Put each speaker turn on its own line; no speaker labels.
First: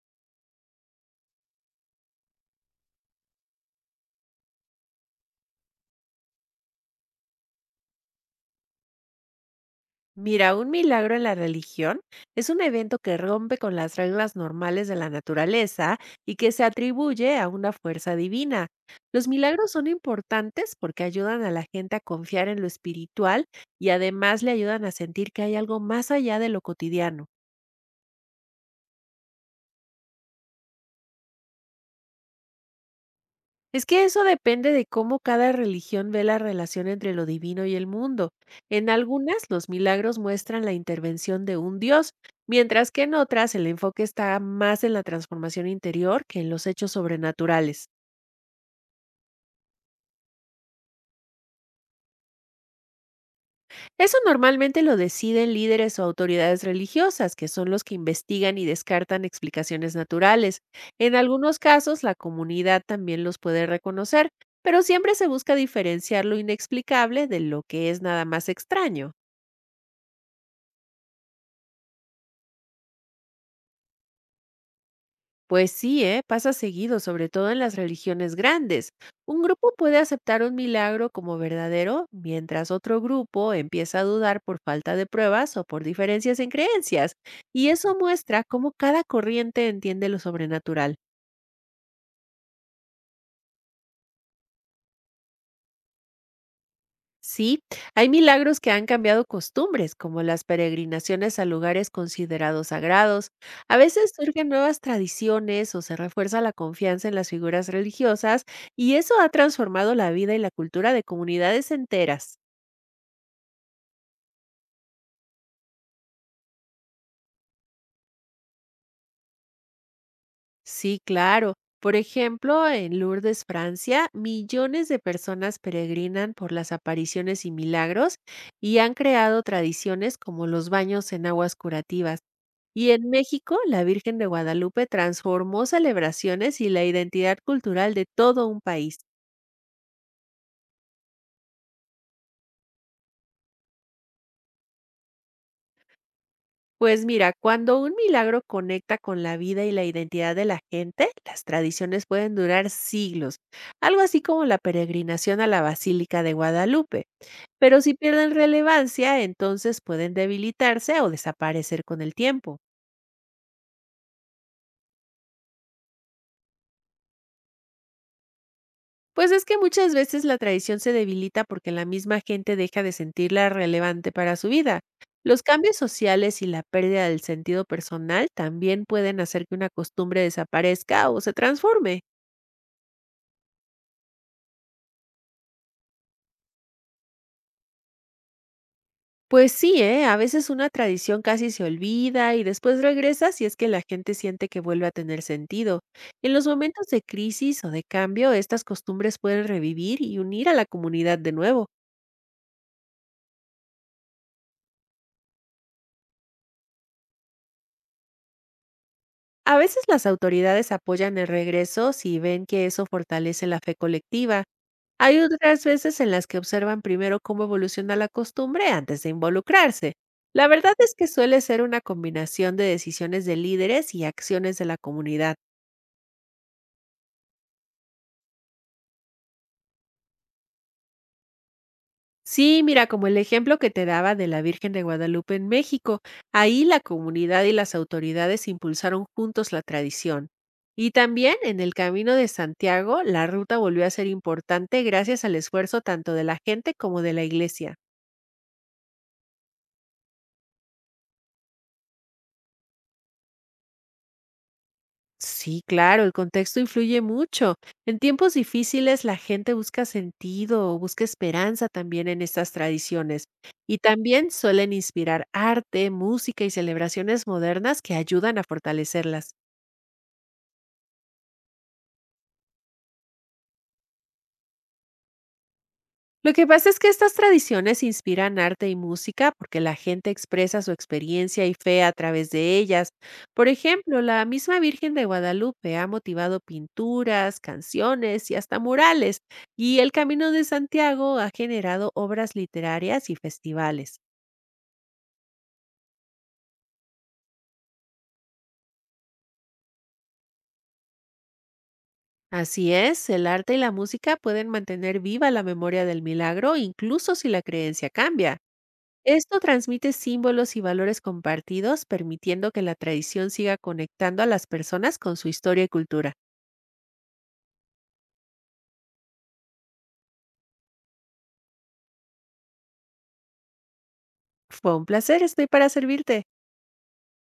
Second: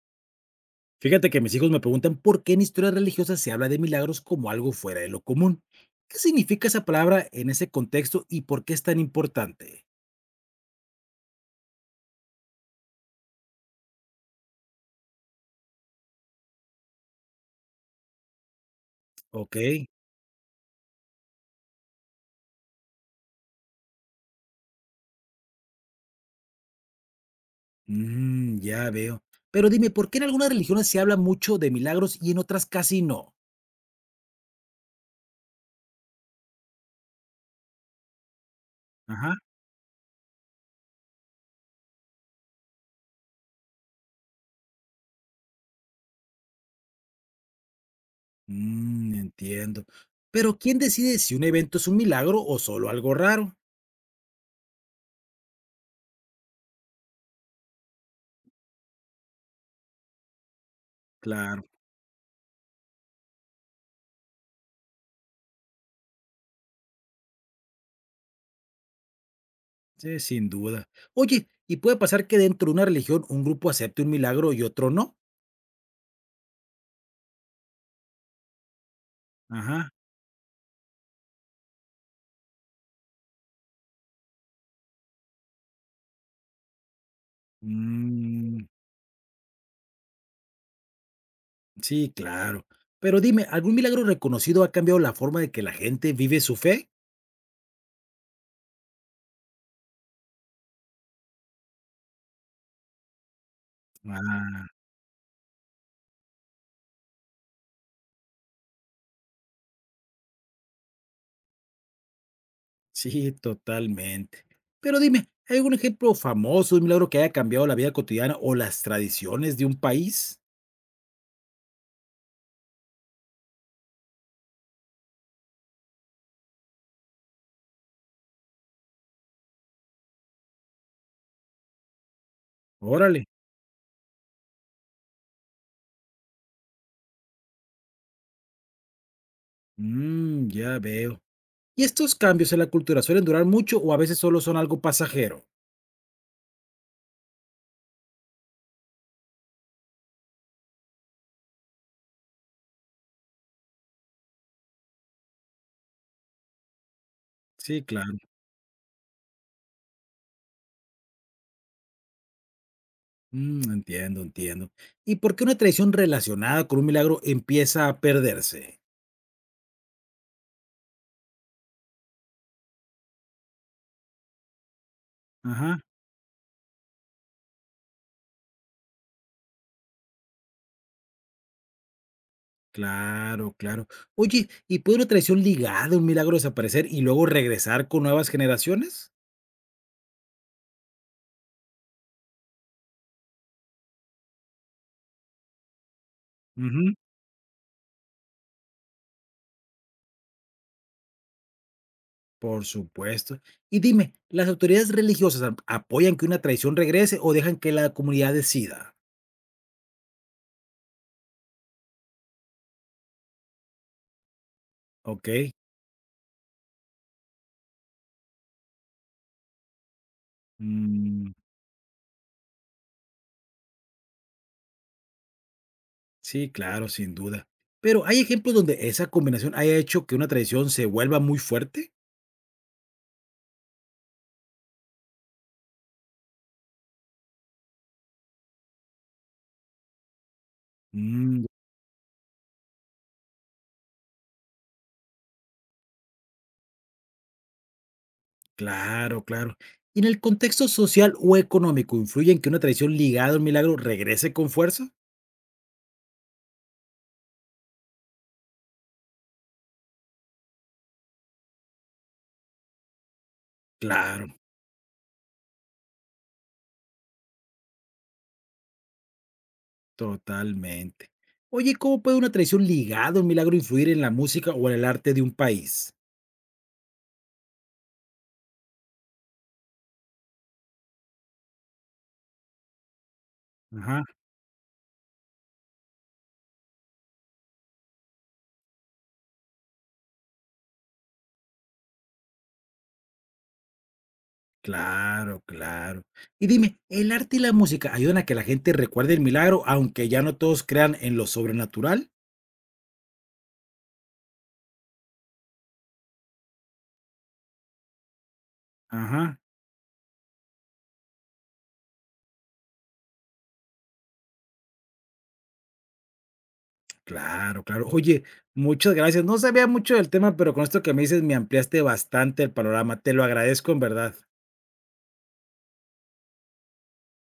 Fíjate que mis hijos me preguntan por qué en historias religiosas se habla de milagros como algo fuera de lo común. ¿Qué significa esa palabra en ese contexto y por qué es tan importante?
Mira, un milagro en la religión es un evento que rompe con las reglas normales de la naturaleza y que se atribuye a una fuerza divina. Los
Ok,
milagros son importantes porque ayudan a la gente a confiar en lo espiritual y además le ayudan a sentir que hay algo más allá de lo cotidiano.
ya veo. Pero dime, ¿por qué en algunas religiones se habla mucho de milagros y en otras casi no?
Es que eso depende de cómo cada religión ve la relación entre lo divino y el mundo. En
Ajá,
algunas, los milagros muestran la intervención de un dios, mientras que en otras el enfoque está más en la transformación interior que en los hechos sobrenaturales.
entiendo. Pero ¿quién decide si un evento es un milagro o solo algo raro?
Eso normalmente lo deciden líderes o autoridades religiosas, que son los que investigan y descartan explicaciones naturales. En algunos
Claro,
casos, la comunidad también los puede reconocer, pero siempre se busca diferenciar lo inexplicable de lo que es nada más extraño.
sí, sin duda. Oye, ¿y puede pasar que dentro de una religión un grupo acepte un milagro y otro no?
Pues sí, ¿eh? Pasa seguido, sobre todo en las religiones grandes. Un grupo
Ajá.
puede aceptar un milagro como verdadero, mientras otro grupo empieza a dudar por falta de pruebas o por diferencias en creencias. Y eso muestra
Mm,
cómo cada corriente entiende lo sobrenatural.
sí, claro. Pero dime, ¿algún milagro reconocido ha cambiado la forma de que la gente vive su fe?
Sí, hay milagros que han cambiado costumbres, como las peregrinaciones a lugares considerados sagrados. A veces surgen
Ah,
nuevas tradiciones o se refuerza la confianza en las figuras religiosas y eso ha transformado la vida y la cultura de comunidades enteras.
sí, totalmente. Pero dime, ¿hay algún ejemplo famoso de un milagro que haya cambiado la vida cotidiana o las tradiciones de un país?
Sí, claro. Por ejemplo, en Lourdes, Francia, millones de personas peregrinan por las apariciones y milagros y han creado tradiciones como los baños en aguas curativas. Y en
Órale.
México, la Virgen de Guadalupe transformó celebraciones y la identidad cultural de todo un país.
Mm, ya veo. ¿Y estos cambios en la cultura suelen durar mucho o a veces solo son algo pasajero?
Pues mira, cuando un milagro conecta con la vida y la identidad de la gente, las tradiciones pueden durar siglos, algo así como la peregrinación a la Basílica de Guadalupe. Pero
Sí,
si
claro.
pierden relevancia, entonces pueden debilitarse o desaparecer con el tiempo.
Entiendo, entiendo. ¿Y por qué una tradición relacionada con un milagro empieza a perderse?
Pues es que muchas veces la tradición se debilita porque la misma gente deja de sentirla relevante para su vida. Los cambios
Ajá.
sociales y la pérdida del sentido personal también pueden hacer que una costumbre desaparezca o se transforme.
Claro, claro. Oye, ¿y puede una tradición ligada a un milagro desaparecer y luego regresar con nuevas generaciones?
Pues sí, ¿eh? A veces una tradición casi se olvida y después regresa si es que la gente siente que vuelve a tener sentido. En los momentos
Ujú.
de crisis o de cambio, estas costumbres pueden revivir y unir a la comunidad de nuevo.
Por supuesto. Y dime, ¿las autoridades religiosas apoyan que una tradición regrese o dejan que la comunidad decida?
A veces las autoridades apoyan el regreso si ven que eso fortalece la fe colectiva. Hay
Ok.
otras veces en las que observan primero cómo evoluciona la costumbre antes de involucrarse. La verdad es que
Mm,
suele ser una combinación de decisiones de líderes y acciones de la comunidad.
sí, claro, sin duda. Pero ¿hay ejemplos donde esa combinación haya hecho que una tradición se vuelva muy fuerte?
Sí, mira, como el ejemplo que te daba de la Virgen de Guadalupe en México, ahí la comunidad y las autoridades impulsaron juntos la tradición. Y también
Mm,
en el Camino de Santiago, la ruta volvió a ser importante gracias al esfuerzo tanto de la gente como de la iglesia.
claro, claro. ¿Y en el contexto social o económico influye en que una tradición ligada a un milagro regrese con fuerza?
Sí, claro, el contexto influye mucho. En tiempos difíciles la gente busca sentido o busca esperanza también en estas tradiciones. Y también
Claro.
suelen inspirar arte, música y celebraciones modernas que ayudan a fortalecerlas.
Totalmente. Oye, ¿cómo puede una tradición ligada a un milagro influir en la música o en el arte de un país?
Lo que pasa es que estas tradiciones inspiran arte y música porque la gente expresa su experiencia y fe a través de ellas. Por ejemplo,
Ajá,
la misma Virgen de Guadalupe ha motivado pinturas, canciones y hasta murales, y el Camino de Santiago ha generado obras literarias y festivales.
claro, claro. Y dime, ¿el arte y la música ayudan a que la gente recuerde el milagro, aunque ya no todos crean en lo sobrenatural?
Así es, el arte y la música pueden mantener viva la memoria del milagro incluso si la creencia cambia. Esto
Ajá,
transmite símbolos y valores compartidos, permitiendo que la tradición siga conectando a las personas con su historia y cultura.
claro, claro. Oye, muchas gracias. No sabía mucho del tema, pero con esto que me dices me ampliaste bastante el panorama. Te lo agradezco en verdad.
Fue un placer, estoy para servirte.